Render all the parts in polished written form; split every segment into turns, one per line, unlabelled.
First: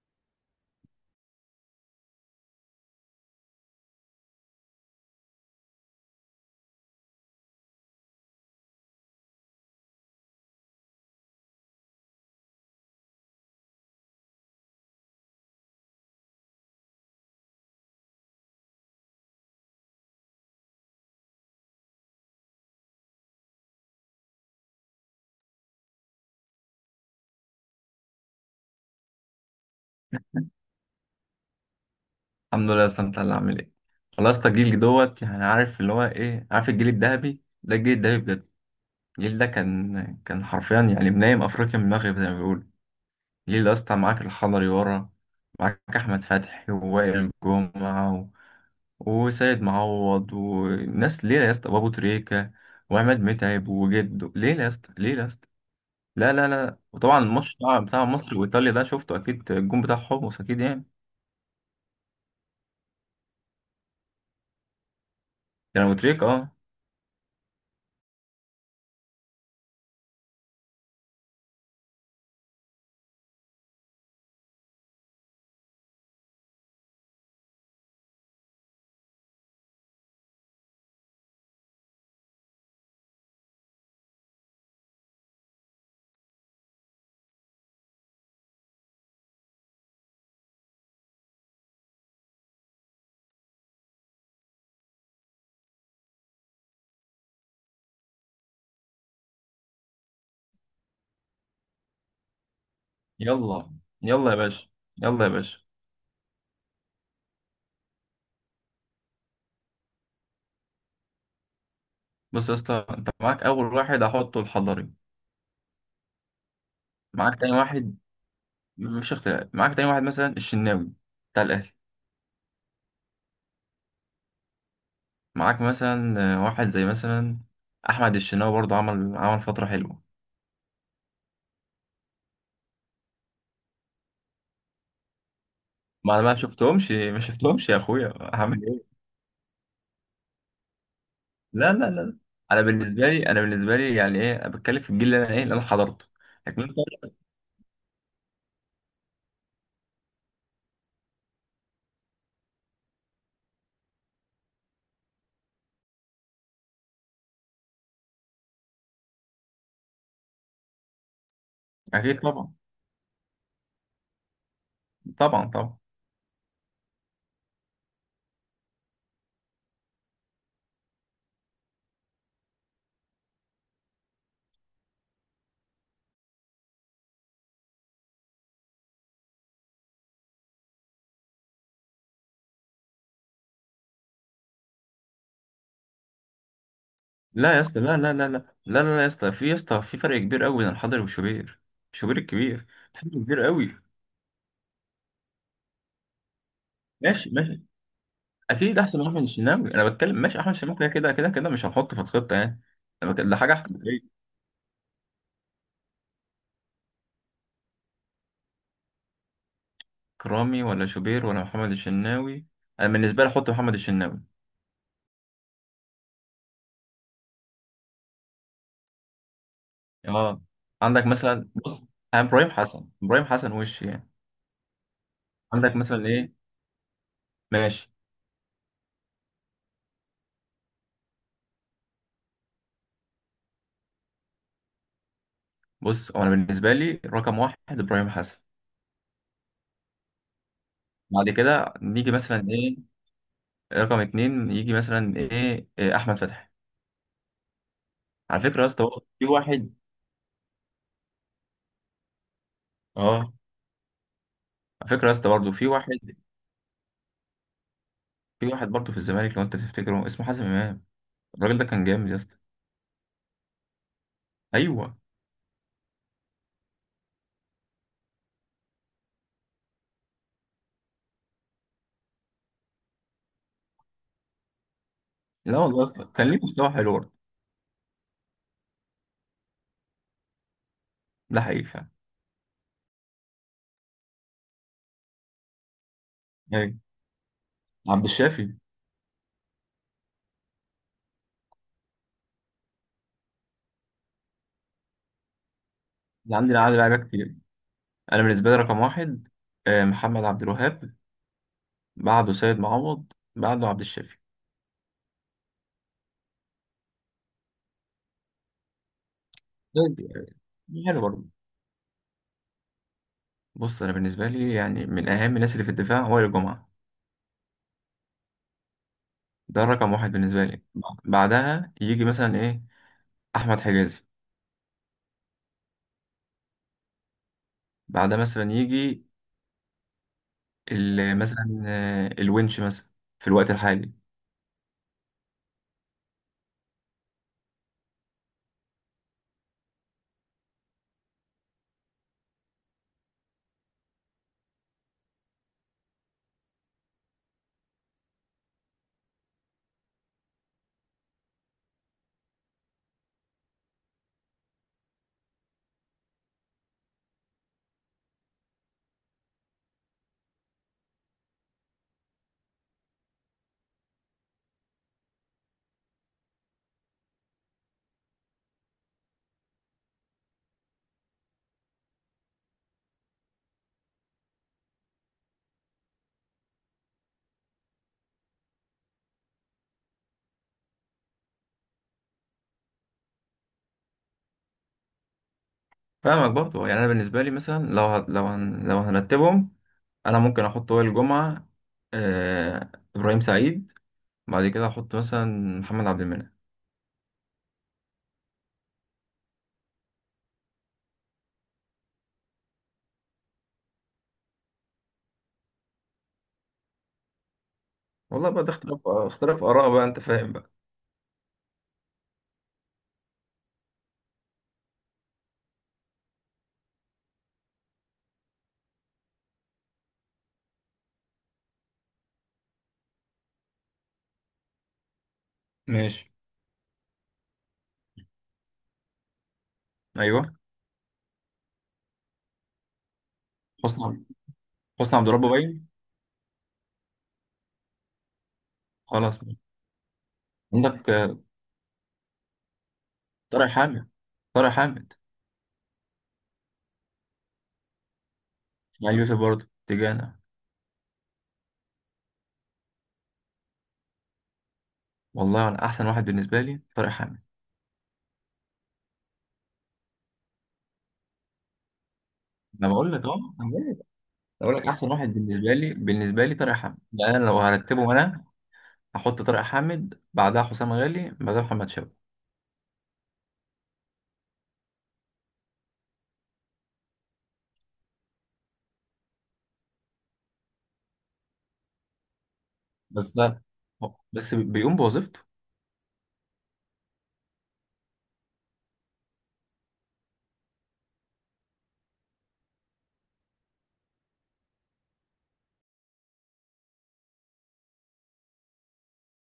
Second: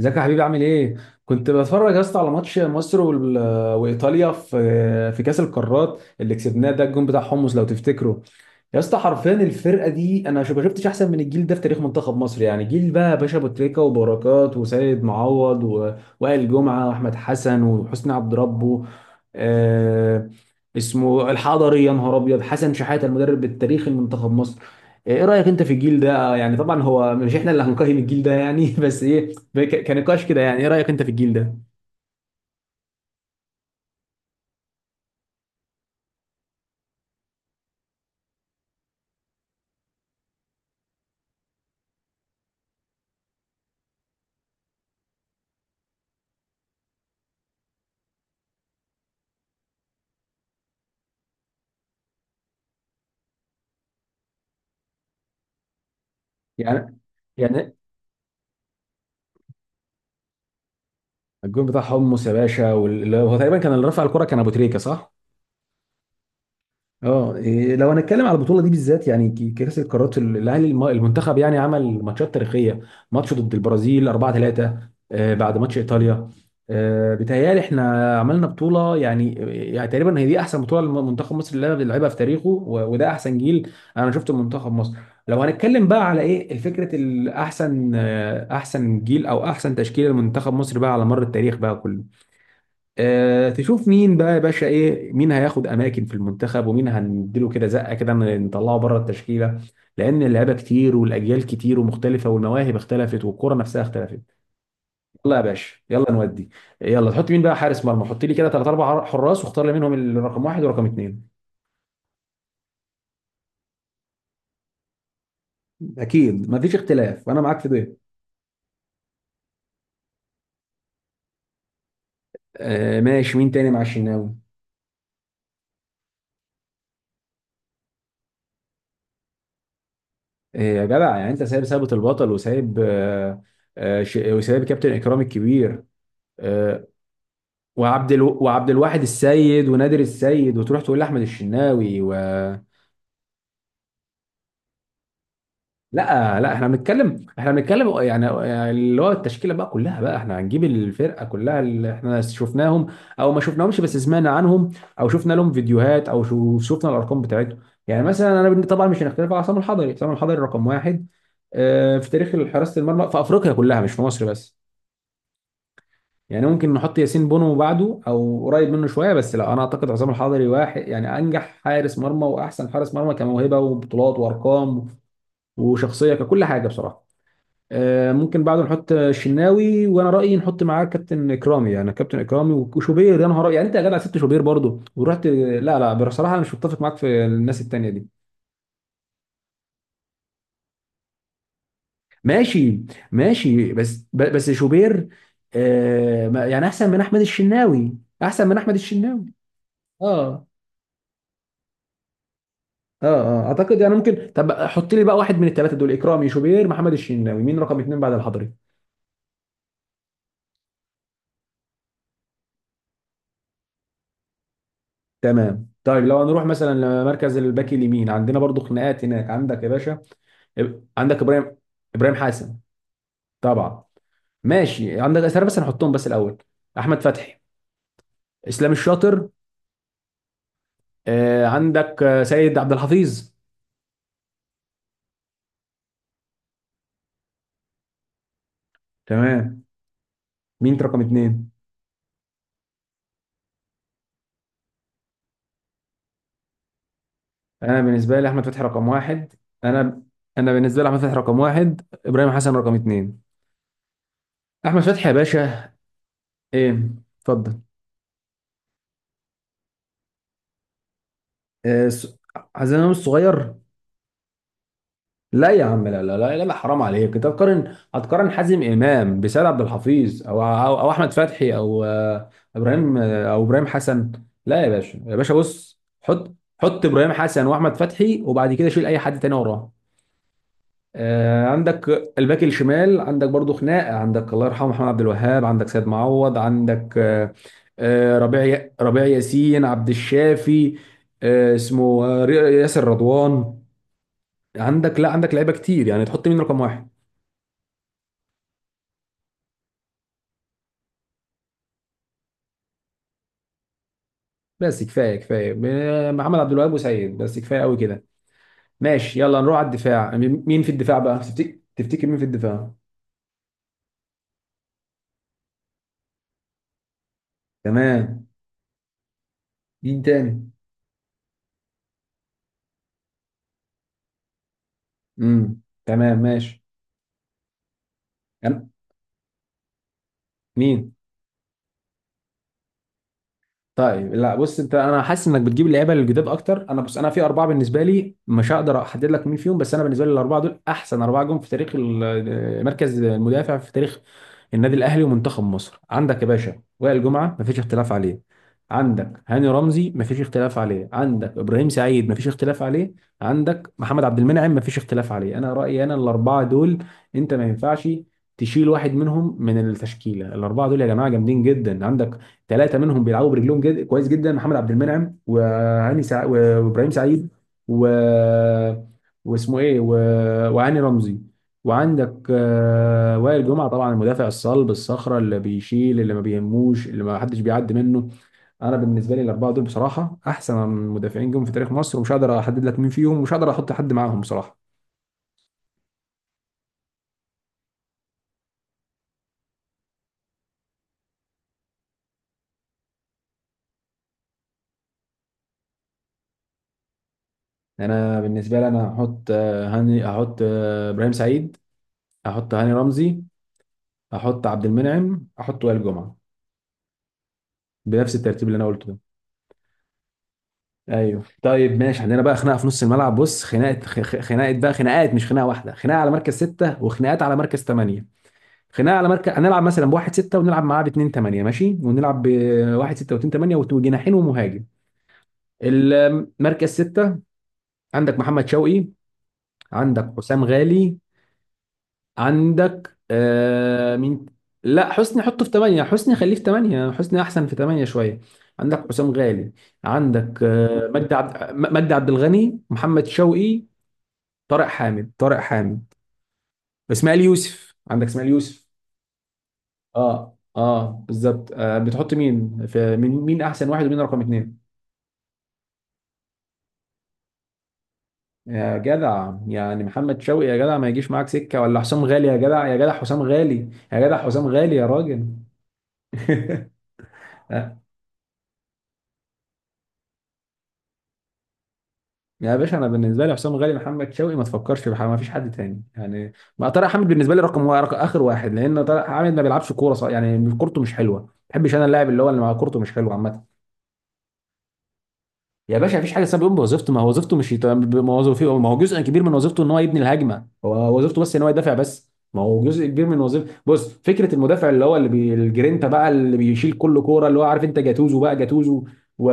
ازيك يا حبيبي عامل ايه؟ كنت بتفرج يا اسطى على ماتش مصر وايطاليا في كاس القارات اللي كسبناه ده الجون بتاع حمص لو تفتكره. يا اسطى حرفيا الفرقه دي انا ما شفتش احسن من الجيل ده في تاريخ منتخب مصر، يعني جيل بقى باشا ابو تريكه وبركات وسيد معوض وائل جمعه واحمد حسن وحسني عبد ربه. آه، اسمه الحضري، يا نهار ابيض، حسن شحاته المدرب التاريخي لمنتخب مصر. ايه رايك انت في الجيل ده؟ يعني طبعا هو مش احنا اللي هنقيم الجيل ده يعني بس ايه، كنقاش كده، يعني ايه رايك انت في الجيل ده؟
الحمد لله يا اسطى، انت اللي عامل ايه؟ والله يا اسطى جيلي دوت، يعني عارف اللي هو ايه، عارف الجيل الذهبي ده، الجيل الذهبي بجد. الجيل ده كان حرفيا، يعني منايم افريقيا من المغرب زي ما بيقولوا. الجيل ده يا اسطى معاك الحضري ورا، معاك احمد فتحي ووائل جمعه و... وسيد معوض وناس ليله يا اسطى، وابو تريكه وعماد متعب وجده ليله يا اسطى، ليله يا اسطى. لا لا لا،
يعني
وطبعا الماتش
يعني
بتاع مصر وايطاليا ده شفته اكيد، الجون بتاع حمص اكيد يعني.
الجول بتاع حمص يا باشا، واللي هو تقريبا كان اللي رفع الكرة كان ابو تريكة، صح؟
كان ابو تريكه، اه.
اه إيه، لو هنتكلم على البطوله دي بالذات، يعني كاس القارات، الاهلي، المنتخب يعني عمل ماتشات تاريخيه، ماتش ضد البرازيل 4-3 بعد ماتش ايطاليا. بيتهيألي احنا عملنا بطوله يعني، يعني تقريبا هي دي احسن بطوله لمنتخب مصر اللي لعبها في تاريخه، وده احسن جيل انا شفته منتخب مصر. لو هنتكلم بقى على ايه الفكره الاحسن، احسن جيل او احسن تشكيله لمنتخب مصر بقى على مر التاريخ بقى كله. تشوف مين بقى يا باشا، ايه مين هياخد اماكن في المنتخب، ومين هنديله كده زقه كده نطلعه بره التشكيله، لان اللعيبه كتير والاجيال كتير ومختلفه والمواهب اختلفت والكره
يلا،
نفسها اختلفت.
يلا يا باشا، يلا يا
يلا يا
باشا.
باشا يلا نودي، يلا تحط مين بقى حارس مرمى، حط لي كده ثلاث اربع حراس واختار لي منهم الرقم واحد ورقم اثنين.
بص يا اسطى، انت معاك اول واحد هحطه الحضري.
اكيد ما فيش اختلاف وانا
معاك تاني
معاك في ده.
واحد. مفيش اختلاف، معاك تاني واحد مثلا الشناوي بتاع الاهلي.
آه ماشي، مين تاني مع الشناوي؟
معاك مثلا واحد زي مثلا احمد الشناوي، برضه عمل فتره حلوه.
آه يا جدع، يعني انت سايب ثابت البطل، وسايب آه، آه، وسايب كابتن اكرامي الكبير،
ما انا ما شفتهمش، ما شفتهمش يا اخويا، هعمل
وعبد
ايه.
الواحد السيد ونادر السيد، وتروح تقول لاحمد
لا لا
الشناوي و...
لا، انا بالنسبه لي يعني ايه، أنا بتكلم في الجيل اللي انا ايه، اللي انا حضرته،
لا لا،
لكن
احنا
انت.
بنتكلم احنا بنتكلم يعني، يعني اللي هو التشكيله بقى كلها بقى، احنا هنجيب الفرقه كلها اللي احنا شفناهم او ما شفناهمش بس سمعنا عنهم، او شفنا لهم فيديوهات او شفنا الارقام بتاعتهم. يعني مثلا انا طبعا مش هنختلف على عصام الحضري، عصام الحضري رقم واحد في
اكيد
تاريخ
طبعا،
حراسه المرمى في افريقيا كلها مش في مصر بس.
طبعا طبعا.
يعني ممكن نحط ياسين بونو بعده او قريب منه شويه، بس لا، انا اعتقد عصام الحضري واحد يعني انجح حارس مرمى واحسن حارس مرمى كموهبه وبطولات وارقام وشخصيه ككل حاجه بصراحه. ممكن بعده نحط الشناوي، وانا رايي نحط معاه كابتن اكرامي، يعني كابتن اكرامي وشوبير، يا نهار أبيض. يعني انت يا جدع سبت شوبير برضه ورحت؟ لا لا، بصراحه انا مش متفق معاك في
لا يا
الناس
اسطى،
التانيه
لا
دي.
لا لا لا لا لا لا، يا اسطى في فرق كبير قوي بين الحضري والشوبير، الشوبير الكبير،
ماشي
فرق كبير
ماشي،
قوي.
بس شوبير يعني احسن من احمد
ماشي، ماشي.
الشناوي، احسن من احمد
اكيد احسن من احمد
الشناوي.
الشناوي، انا بتكلم ماشي،
اه،
احمد الشناوي كده كده كده كده مش هنحطه في الخطه يعني.
اه،
ده
اه
حاجه
اعتقد يعني
احتماليه.
ممكن. طب حط لي بقى واحد من الثلاثه دول: اكرامي، شوبير، محمد الشناوي، مين رقم اتنين بعد الحضري؟
كرامي ولا شوبير ولا محمد الشناوي؟ انا بالنسبه لي احط محمد الشناوي.
تمام. طيب لو هنروح مثلا لمركز الباك اليمين، عندنا برضو خناقات هناك عندك يا باشا.
اه،
إب-
عندك
عندك
مثلا،
ابراهيم،
بص،
ابراهيم
انا ابراهيم
حسن
حسن، ابراهيم حسن وش
طبعا.
يعني.
ماشي، عندك اسامه، بس
عندك
هنحطهم
مثلا
بس
ايه،
الاول: احمد فتحي،
ماشي.
اسلام الشاطر، آه عندك سيد عبد الحفيظ.
بص، هو انا بالنسبه لي رقم واحد ابراهيم حسن.
تمام، مين رقم
بعد
اتنين؟
كده نيجي مثلا ايه، رقم اتنين يجي مثلا ايه إيه، احمد فتحي.
انا بالنسبه لي
على
احمد
فكره
فتحي
يا اسطى،
رقم
برضه في
واحد.
واحد.
انا، انا بالنسبه لي احمد فتحي رقم واحد، ابراهيم حسن رقم اتنين.
اه،
احمد
على فكره
فتحي
يا
يا
اسطى برضه
باشا.
في واحد
ايه، اتفضل.
في واحد برضه في الزمالك، لو انت تفتكره، اسمه حازم امام. الراجل ده كان
آه،
جامد يا
س-
اسطى.
حازم امام الصغير؟
ايوه.
لا يا عم، لا، حرام عليك، انت هتقارن حازم امام بسيد عبد الحفيظ أو احمد فتحي او ابراهيم، او ابراهيم حسن؟ لا يا باشا، يا باشا
لا والله
بص،
يا اسطى، كان
حط
ليه مستوى
حط
حلو برضه،
ابراهيم حسن واحمد فتحي، وبعد كده شيل اي حد تاني وراه.
ده حقيقي فعلا.
عندك الباك الشمال، عندك برضو خناقه، عندك الله يرحمه محمد عبد الوهاب، عندك سيد معوض،
ايوه،
عندك
عبد
ربيع
الشافي.
ربيع ياسين، عبد الشافي، اسمه ياسر رضوان. عندك، لا عندك لعيبه كتير، يعني تحط
اللي
مين
عندي
رقم
عدد
واحد؟
لعيبه كتير. انا بالنسبه لي رقم واحد محمد عبد الوهاب، بعده سيد معوض، بعده عبد الشافي.
بس كفايه كفايه، محمد عبد الوهاب وسيد، بس كفايه قوي كده. ماشي، يلا نروح على
طيب،
الدفاع. مين مين في الدفاع
حلو
بقى؟
برضه.
تفتكر، تفتكر مين في الدفاع؟
بص، انا بالنسبه لي يعني من اهم الناس اللي في الدفاع هو وائل جمعه،
تمام،
ده رقم
مين
واحد بالنسبة
تاني؟
لي. بعدها يجي مثلا ايه، احمد حجازي.
امم، تمام ماشي.
بعدها مثلا
أنا-
يجي
مين؟
مثلا الونش مثلا، في الوقت الحالي.
طيب لا بص، انت انا حاسس انك بتجيب اللعيبه الجداد اكتر. انا بص انا في اربعه بالنسبه لي مش هقدر احدد لك مين فيهم، بس انا بالنسبه لي الاربعه دول احسن اربعه جم في تاريخ مركز المدافع في تاريخ النادي الاهلي ومنتخب مصر. عندك يا باشا وائل جمعه مفيش اختلاف عليه، عندك هاني رمزي مفيش اختلاف عليه، عندك ابراهيم سعيد مفيش اختلاف عليه، عندك محمد عبد المنعم مفيش اختلاف عليه. انا رايي انا الاربعه دول، انت ما ينفعش تشيل واحد منهم من التشكيله. الاربعه دول يا جماعه جامدين جدا. عندك ثلاثه منهم بيلعبوا برجلهم كويس جدا: محمد عبد المنعم، وابراهيم سعيد، و... واسمه ايه و... وهاني رمزي، وعندك وائل جمعه طبعا المدافع الصلب الصخره اللي بيشيل، اللي ما بيهموش، اللي ما حدش بيعدي منه. انا بالنسبه لي الاربعه دول بصراحه احسن مدافعين جم في تاريخ مصر، ومش هقدر احدد لك مين فيهم، ومش هقدر احط حد معاهم بصراحه.
فاهمك برضو، يعني انا بالنسبة لي مثلا لو هت- لو هن- لو هنرتبهم، انا ممكن احط وائل الجمعة، ابراهيم سعيد، بعد كده احط مثلا محمد عبد المنعم.
يعني انا بالنسبه لي انا هحط آه، هاني هحط آه، ابراهيم سعيد، هحط هاني رمزي، هحط عبد المنعم، هحط وائل جمعه، بنفس
والله بقى
الترتيب
ده
اللي انا
اختلاف
قلته ده.
اختلاف اراء بقى، انت فاهم بقى.
ايوه طيب ماشي، عندنا بقى خناقه في نص الملعب، بص خناقه بقى، خناقات مش خناقه واحده، خناقه على مركز سته وخناقات على مركز ثمانيه. خناقه على مركز، هنلعب مثلا بواحد سته ونلعب معاه باتنين ثمانيه، ماشي، ونلعب بواحد سته واتنين ثمانيه وجناحين ومهاجم.
ماشي.
المركز سته: عندك محمد شوقي، عندك
ايوه،
حسام غالي، عندك آه
حسني
مين؟ لا
حسني عبد
حسني
ربه
حطه في
باين.
8، حسني خليه في 8، حسني احسن في 8 شويه. عندك حسام
خلاص.
غالي، عندك آه
عندك
مجدي مجدي عبد الغني، محمد
طارق
شوقي،
حامد، طارق
طارق
حامد.
حامد طارق حامد اسماعيل يوسف، عندك اسماعيل يوسف.
يعني في برضه اتجاهنا.
اه اه بالظبط، آه بتحط مين في مين، مين احسن واحد ومين رقم اتنين؟
والله انا احسن واحد بالنسبه لي طارق حامد.
يا جدع يعني محمد شوقي، يا جدع ما يجيش معاك سكه، ولا حسام غالي، يا جدع
انا
يا جدع
بقول لك،
حسام
أنا
غالي،
جاي.
يا جدع حسام
بقول لك
غالي يا
احسن واحد
راجل.
بالنسبه لي، طارق حامد. يعني انا لو هرتبهم، انا هحط طارق حامد، بعدها حسام غالي، بعدها محمد شابة.
يا باشا انا بالنسبه لي حسام غالي، محمد شوقي، ما تفكرش بحاجه، ما فيش حد تاني يعني. ما طارق حامد بالنسبه لي رقم واحد، رقم اخر واحد، لان طارق حامد ما بيلعبش كوره صح، يعني كورته مش حلوه، ما بحبش انا اللاعب اللي هو اللي مع كورته مش حلوه
بس ده
عامه.
بس بيقوم بوظيفته.
يا باشا مفيش حاجه اسمها بيقوم بوظيفته، ما هو وظيفته مش يت... ما هو وظيفته ما هو جزء كبير من وظيفته ان هو يبني الهجمه، هو وظيفته بس ان هو يدافع بس؟ ما هو جزء كبير من وظيفته. بص فكره المدافع اللي هو الجرينتا بقى، اللي بيشيل كل كوره، اللي هو عارف انت جاتوزو بقى، جاتوزو و...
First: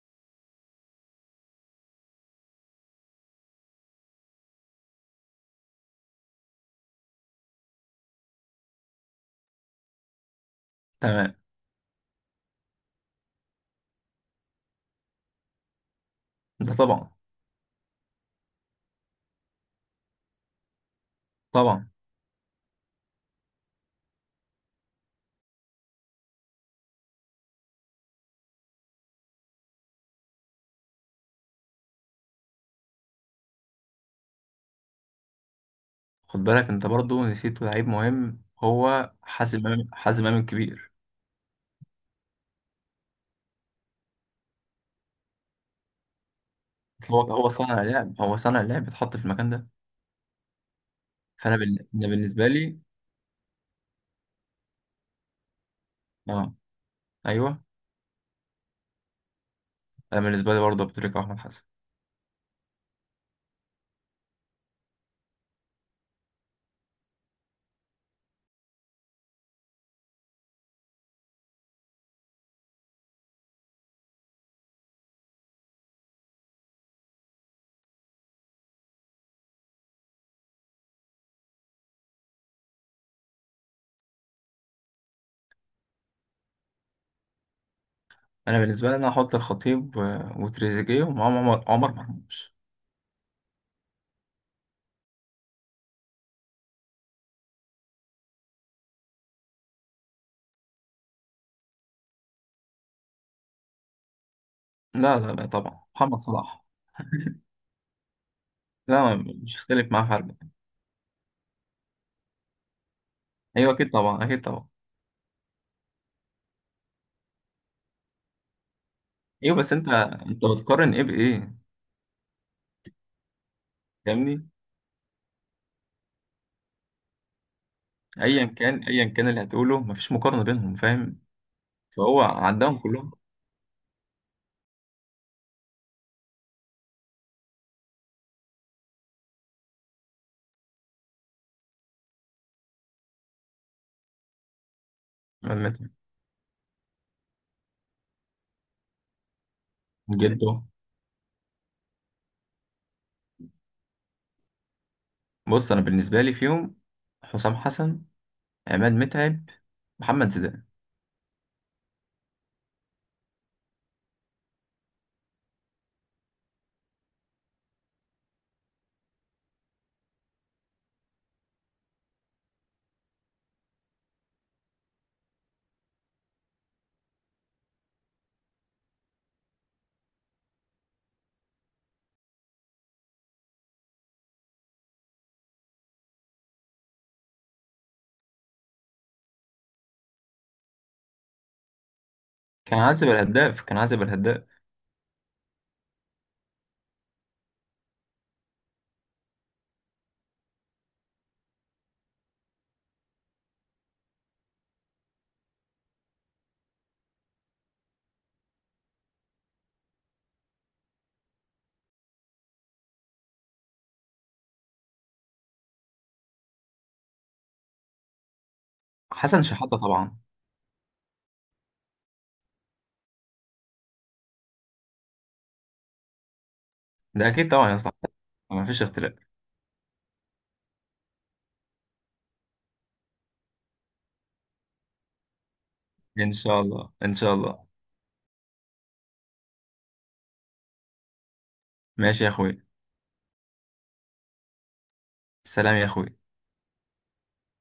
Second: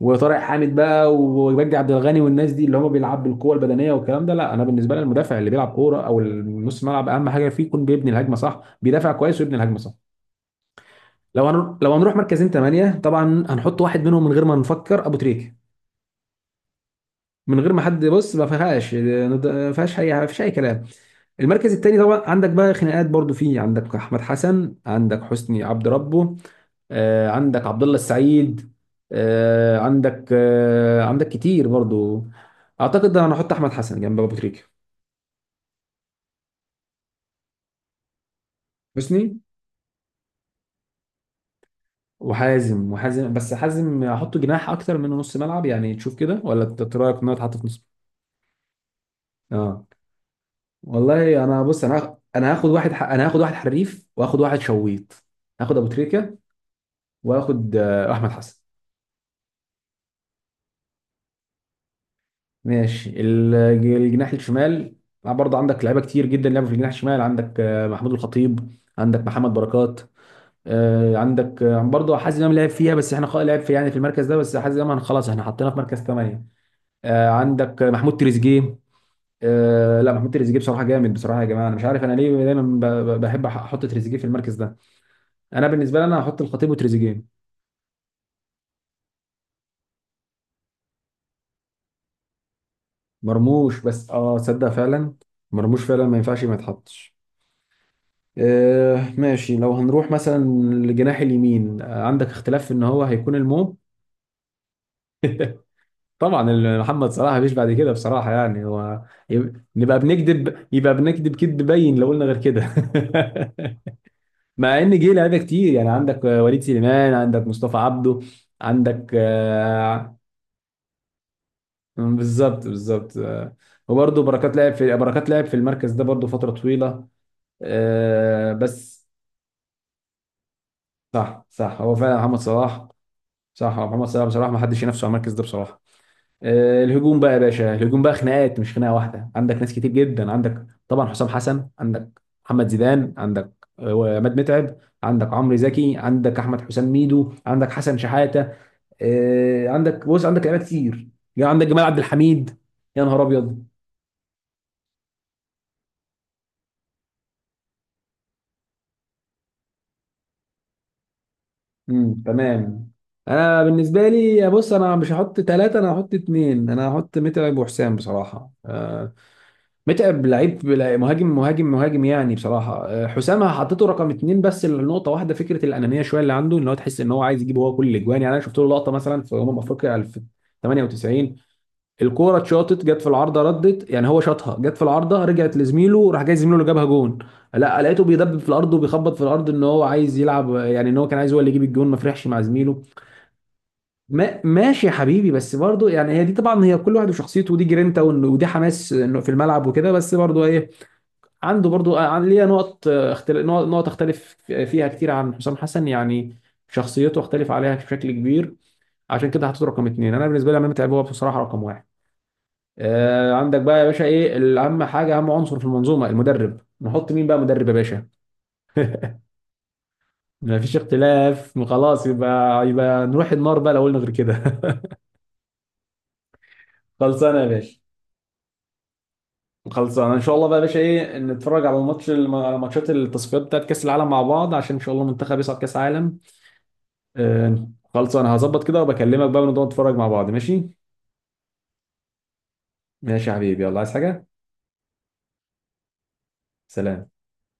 وطارق حامد بقى، ومجدي عبد الغني، والناس دي اللي هم بيلعب بالقوه البدنيه والكلام ده. لا انا بالنسبه لي المدافع اللي بيلعب كوره او النص ملعب اهم حاجه فيه يكون بيبني الهجمه صح، بيدافع كويس ويبني الهجمه صح.
تمام.
لو هنروح مركزين ثمانيه، طبعا هنحط واحد منهم من غير ما نفكر: ابو تريكه.
ده طبعا،
من غير ما حد بص، ما فيهاش يعني، ما فيش اي كلام. المركز
طبعا.
التاني طبعا عندك بقى خناقات برضو فيه، عندك احمد حسن، عندك حسني عبد ربه، عندك عبد الله السعيد، عندك كتير برضو. اعتقد انا هحط احمد حسن جنب ابو تريكه.
خد بالك، انت برضو نسيت لعيب مهم، هو
حسني،
حازم امام، حازم امام الكبير.
وحازم، وحازم، بس حازم احطه جناح اكتر من نص ملعب يعني، تشوف كده، ولا انت رايك
هو
ان هو
هو
يتحط في
صانع
نص؟
لعب، هو صانع لعب، اتحط في المكان ده.
اه. والله انا بص،
أنا بالنسبه
انا هاخد
لي،
انا هاخد واحد حريف، واخد واحد شويط. هاخد ابو تريكه،
اه، ايوه،
واخد احمد حسن.
انا بالنسبه لي برضه أبو تريكة واحمد حسن.
ماشي الجناح الشمال، برضه عندك لعيبه كتير جدا لعبوا في الجناح الشمال، عندك محمود الخطيب، عندك محمد بركات، آه، عندك آه، برضه حازم امام لعب فيها، بس احنا لعب في يعني في المركز ده، بس حازم امام خلاص احنا حطيناه في مركز ثمانية. آه، عندك آه، محمود تريزيجيه. لا محمود تريزيجيه بصراحه جامد، بصراحه يا جماعه انا مش عارف انا ليه دايما بحب احط تريزيجيه في المركز ده. انا بالنسبه لي انا هحط الخطيب وتريزيجيه.
انا بالنسبه لي انا هحط الخطيب وتريزيجيه، ومعاهم عمر مرموش.
مرموش، بس اه صدق فعلا، مرموش فعلا ما ينفعش ما يتحطش. آه ماشي، لو هنروح مثلا للجناح اليمين، آه عندك اختلاف في ان هو هيكون المو...
لا لا لا، طبعا محمد
طبعا
صلاح.
محمد صلاح مفيش بعد كده بصراحة، يعني هو...
لا، مش هختلف
نبقى
معاه حاجه.
بنكذب، يبقى بنكذب كذب باين لو قلنا غير كده.
ايوه اكيد طبعا، اكيد طبعا.
مع ان جه لعيبه كتير، يعني عندك وليد سليمان، عندك مصطفى عبده، عندك
ايوه، بس انت
آه،
انت بتقارن ايه بايه.
بالظبط بالظبط وبرضه
فاهمني،
بركات لعب في، بركات لعب في المركز ده برضه فترة طويلة.
ايا كان،
بس
ايا كان اللي هتقوله، مفيش مقارنه بينهم، فاهم،
صح صح هو فعلا
فهو
محمد
عندهم
صلاح،
كلهم.
صح هو محمد صلاح بصراحه ما حدش ينافسه على المركز ده بصراحه. الهجوم بقى يا باشا، الهجوم بقى خناقات مش خناقه واحده، عندك ناس كتير جدا، عندك طبعا حسام حسن، عندك محمد زيدان، عندك عماد متعب، عندك عمرو
عماد متعب،
زكي، عندك احمد حسام ميدو، عندك حسن شحاته. عندك بص عندك
جده.
لعيبه كتير يعني، عندك جمال عبد الحميد، يا نهار ابيض.
بص انا بالنسبه لي فيهم حسام حسن، عماد متعب، محمد زيدان.
امم، تمام. انا بالنسبه لي بص، انا مش هحط ثلاثه انا هحط اثنين، انا هحط متعب وحسام بصراحه. متعب لعيب مهاجم مهاجم مهاجم يعني بصراحه. حسام حطيته رقم اتنين بس لنقطه واحده، فكره الانانيه شويه اللي عنده، ان هو تحس ان هو عايز يجيب هو كل الاجوان. يعني انا شفت له لقطه مثلا في افريقيا 98، الكوره اتشاطت جت في العارضه ردت، يعني هو شاطها جت في العارضه رجعت لزميله، راح جاي زميله اللي جابها جون، لا لقيته بيدبب في الارض وبيخبط في الارض ان هو عايز يلعب، يعني ان هو كان عايز هو اللي يجيب الجون، ما فرحش مع
كان
زميله.
عازب الهداف، كان عازب الهداف.
ما ماشي يا حبيبي، بس برضه يعني هي دي طبعا، هي كل واحد وشخصيته، ودي جرينتا، ودي حماس إنه في الملعب وكده. بس برضه ايه، عنده برضو آه، عن ليا نقط اختلاف، نقط اختلف فيها كتير عن حسام حسن يعني، شخصيته اختلف عليها بشكل كبير، عشان كده حطيته رقم اتنين. انا بالنسبه لي امام، متعب هو بصراحه رقم واحد. آه عندك بقى يا باشا ايه الاهم حاجه، اهم عنصر في المنظومه المدرب، نحط مين بقى مدرب يا باشا؟
حسن شحاته طبعا.
ما فيش اختلاف خلاص، يبقى نروح النار بقى لو قلنا غير كده.
ده
خلصانه
اكيد
يا
طبعا يا
باشا،
اسطى، مفيش اختلاف.
خلصانه ان شاء الله بقى يا باشا. ايه، نتفرج على على ماتشات التصفيات بتاعت كاس العالم مع بعض، عشان ان شاء الله المنتخب يصعد كاس عالم.
ان شاء الله، ان شاء الله.
آه، خلص، انا هظبط كده وبكلمك بقى ونقعد نتفرج مع بعض، ماشي؟
ماشي يا اخوي.
ماشي يا حبيبي، يلا. عايز حاجة؟
سلام يا اخوي.
سلام.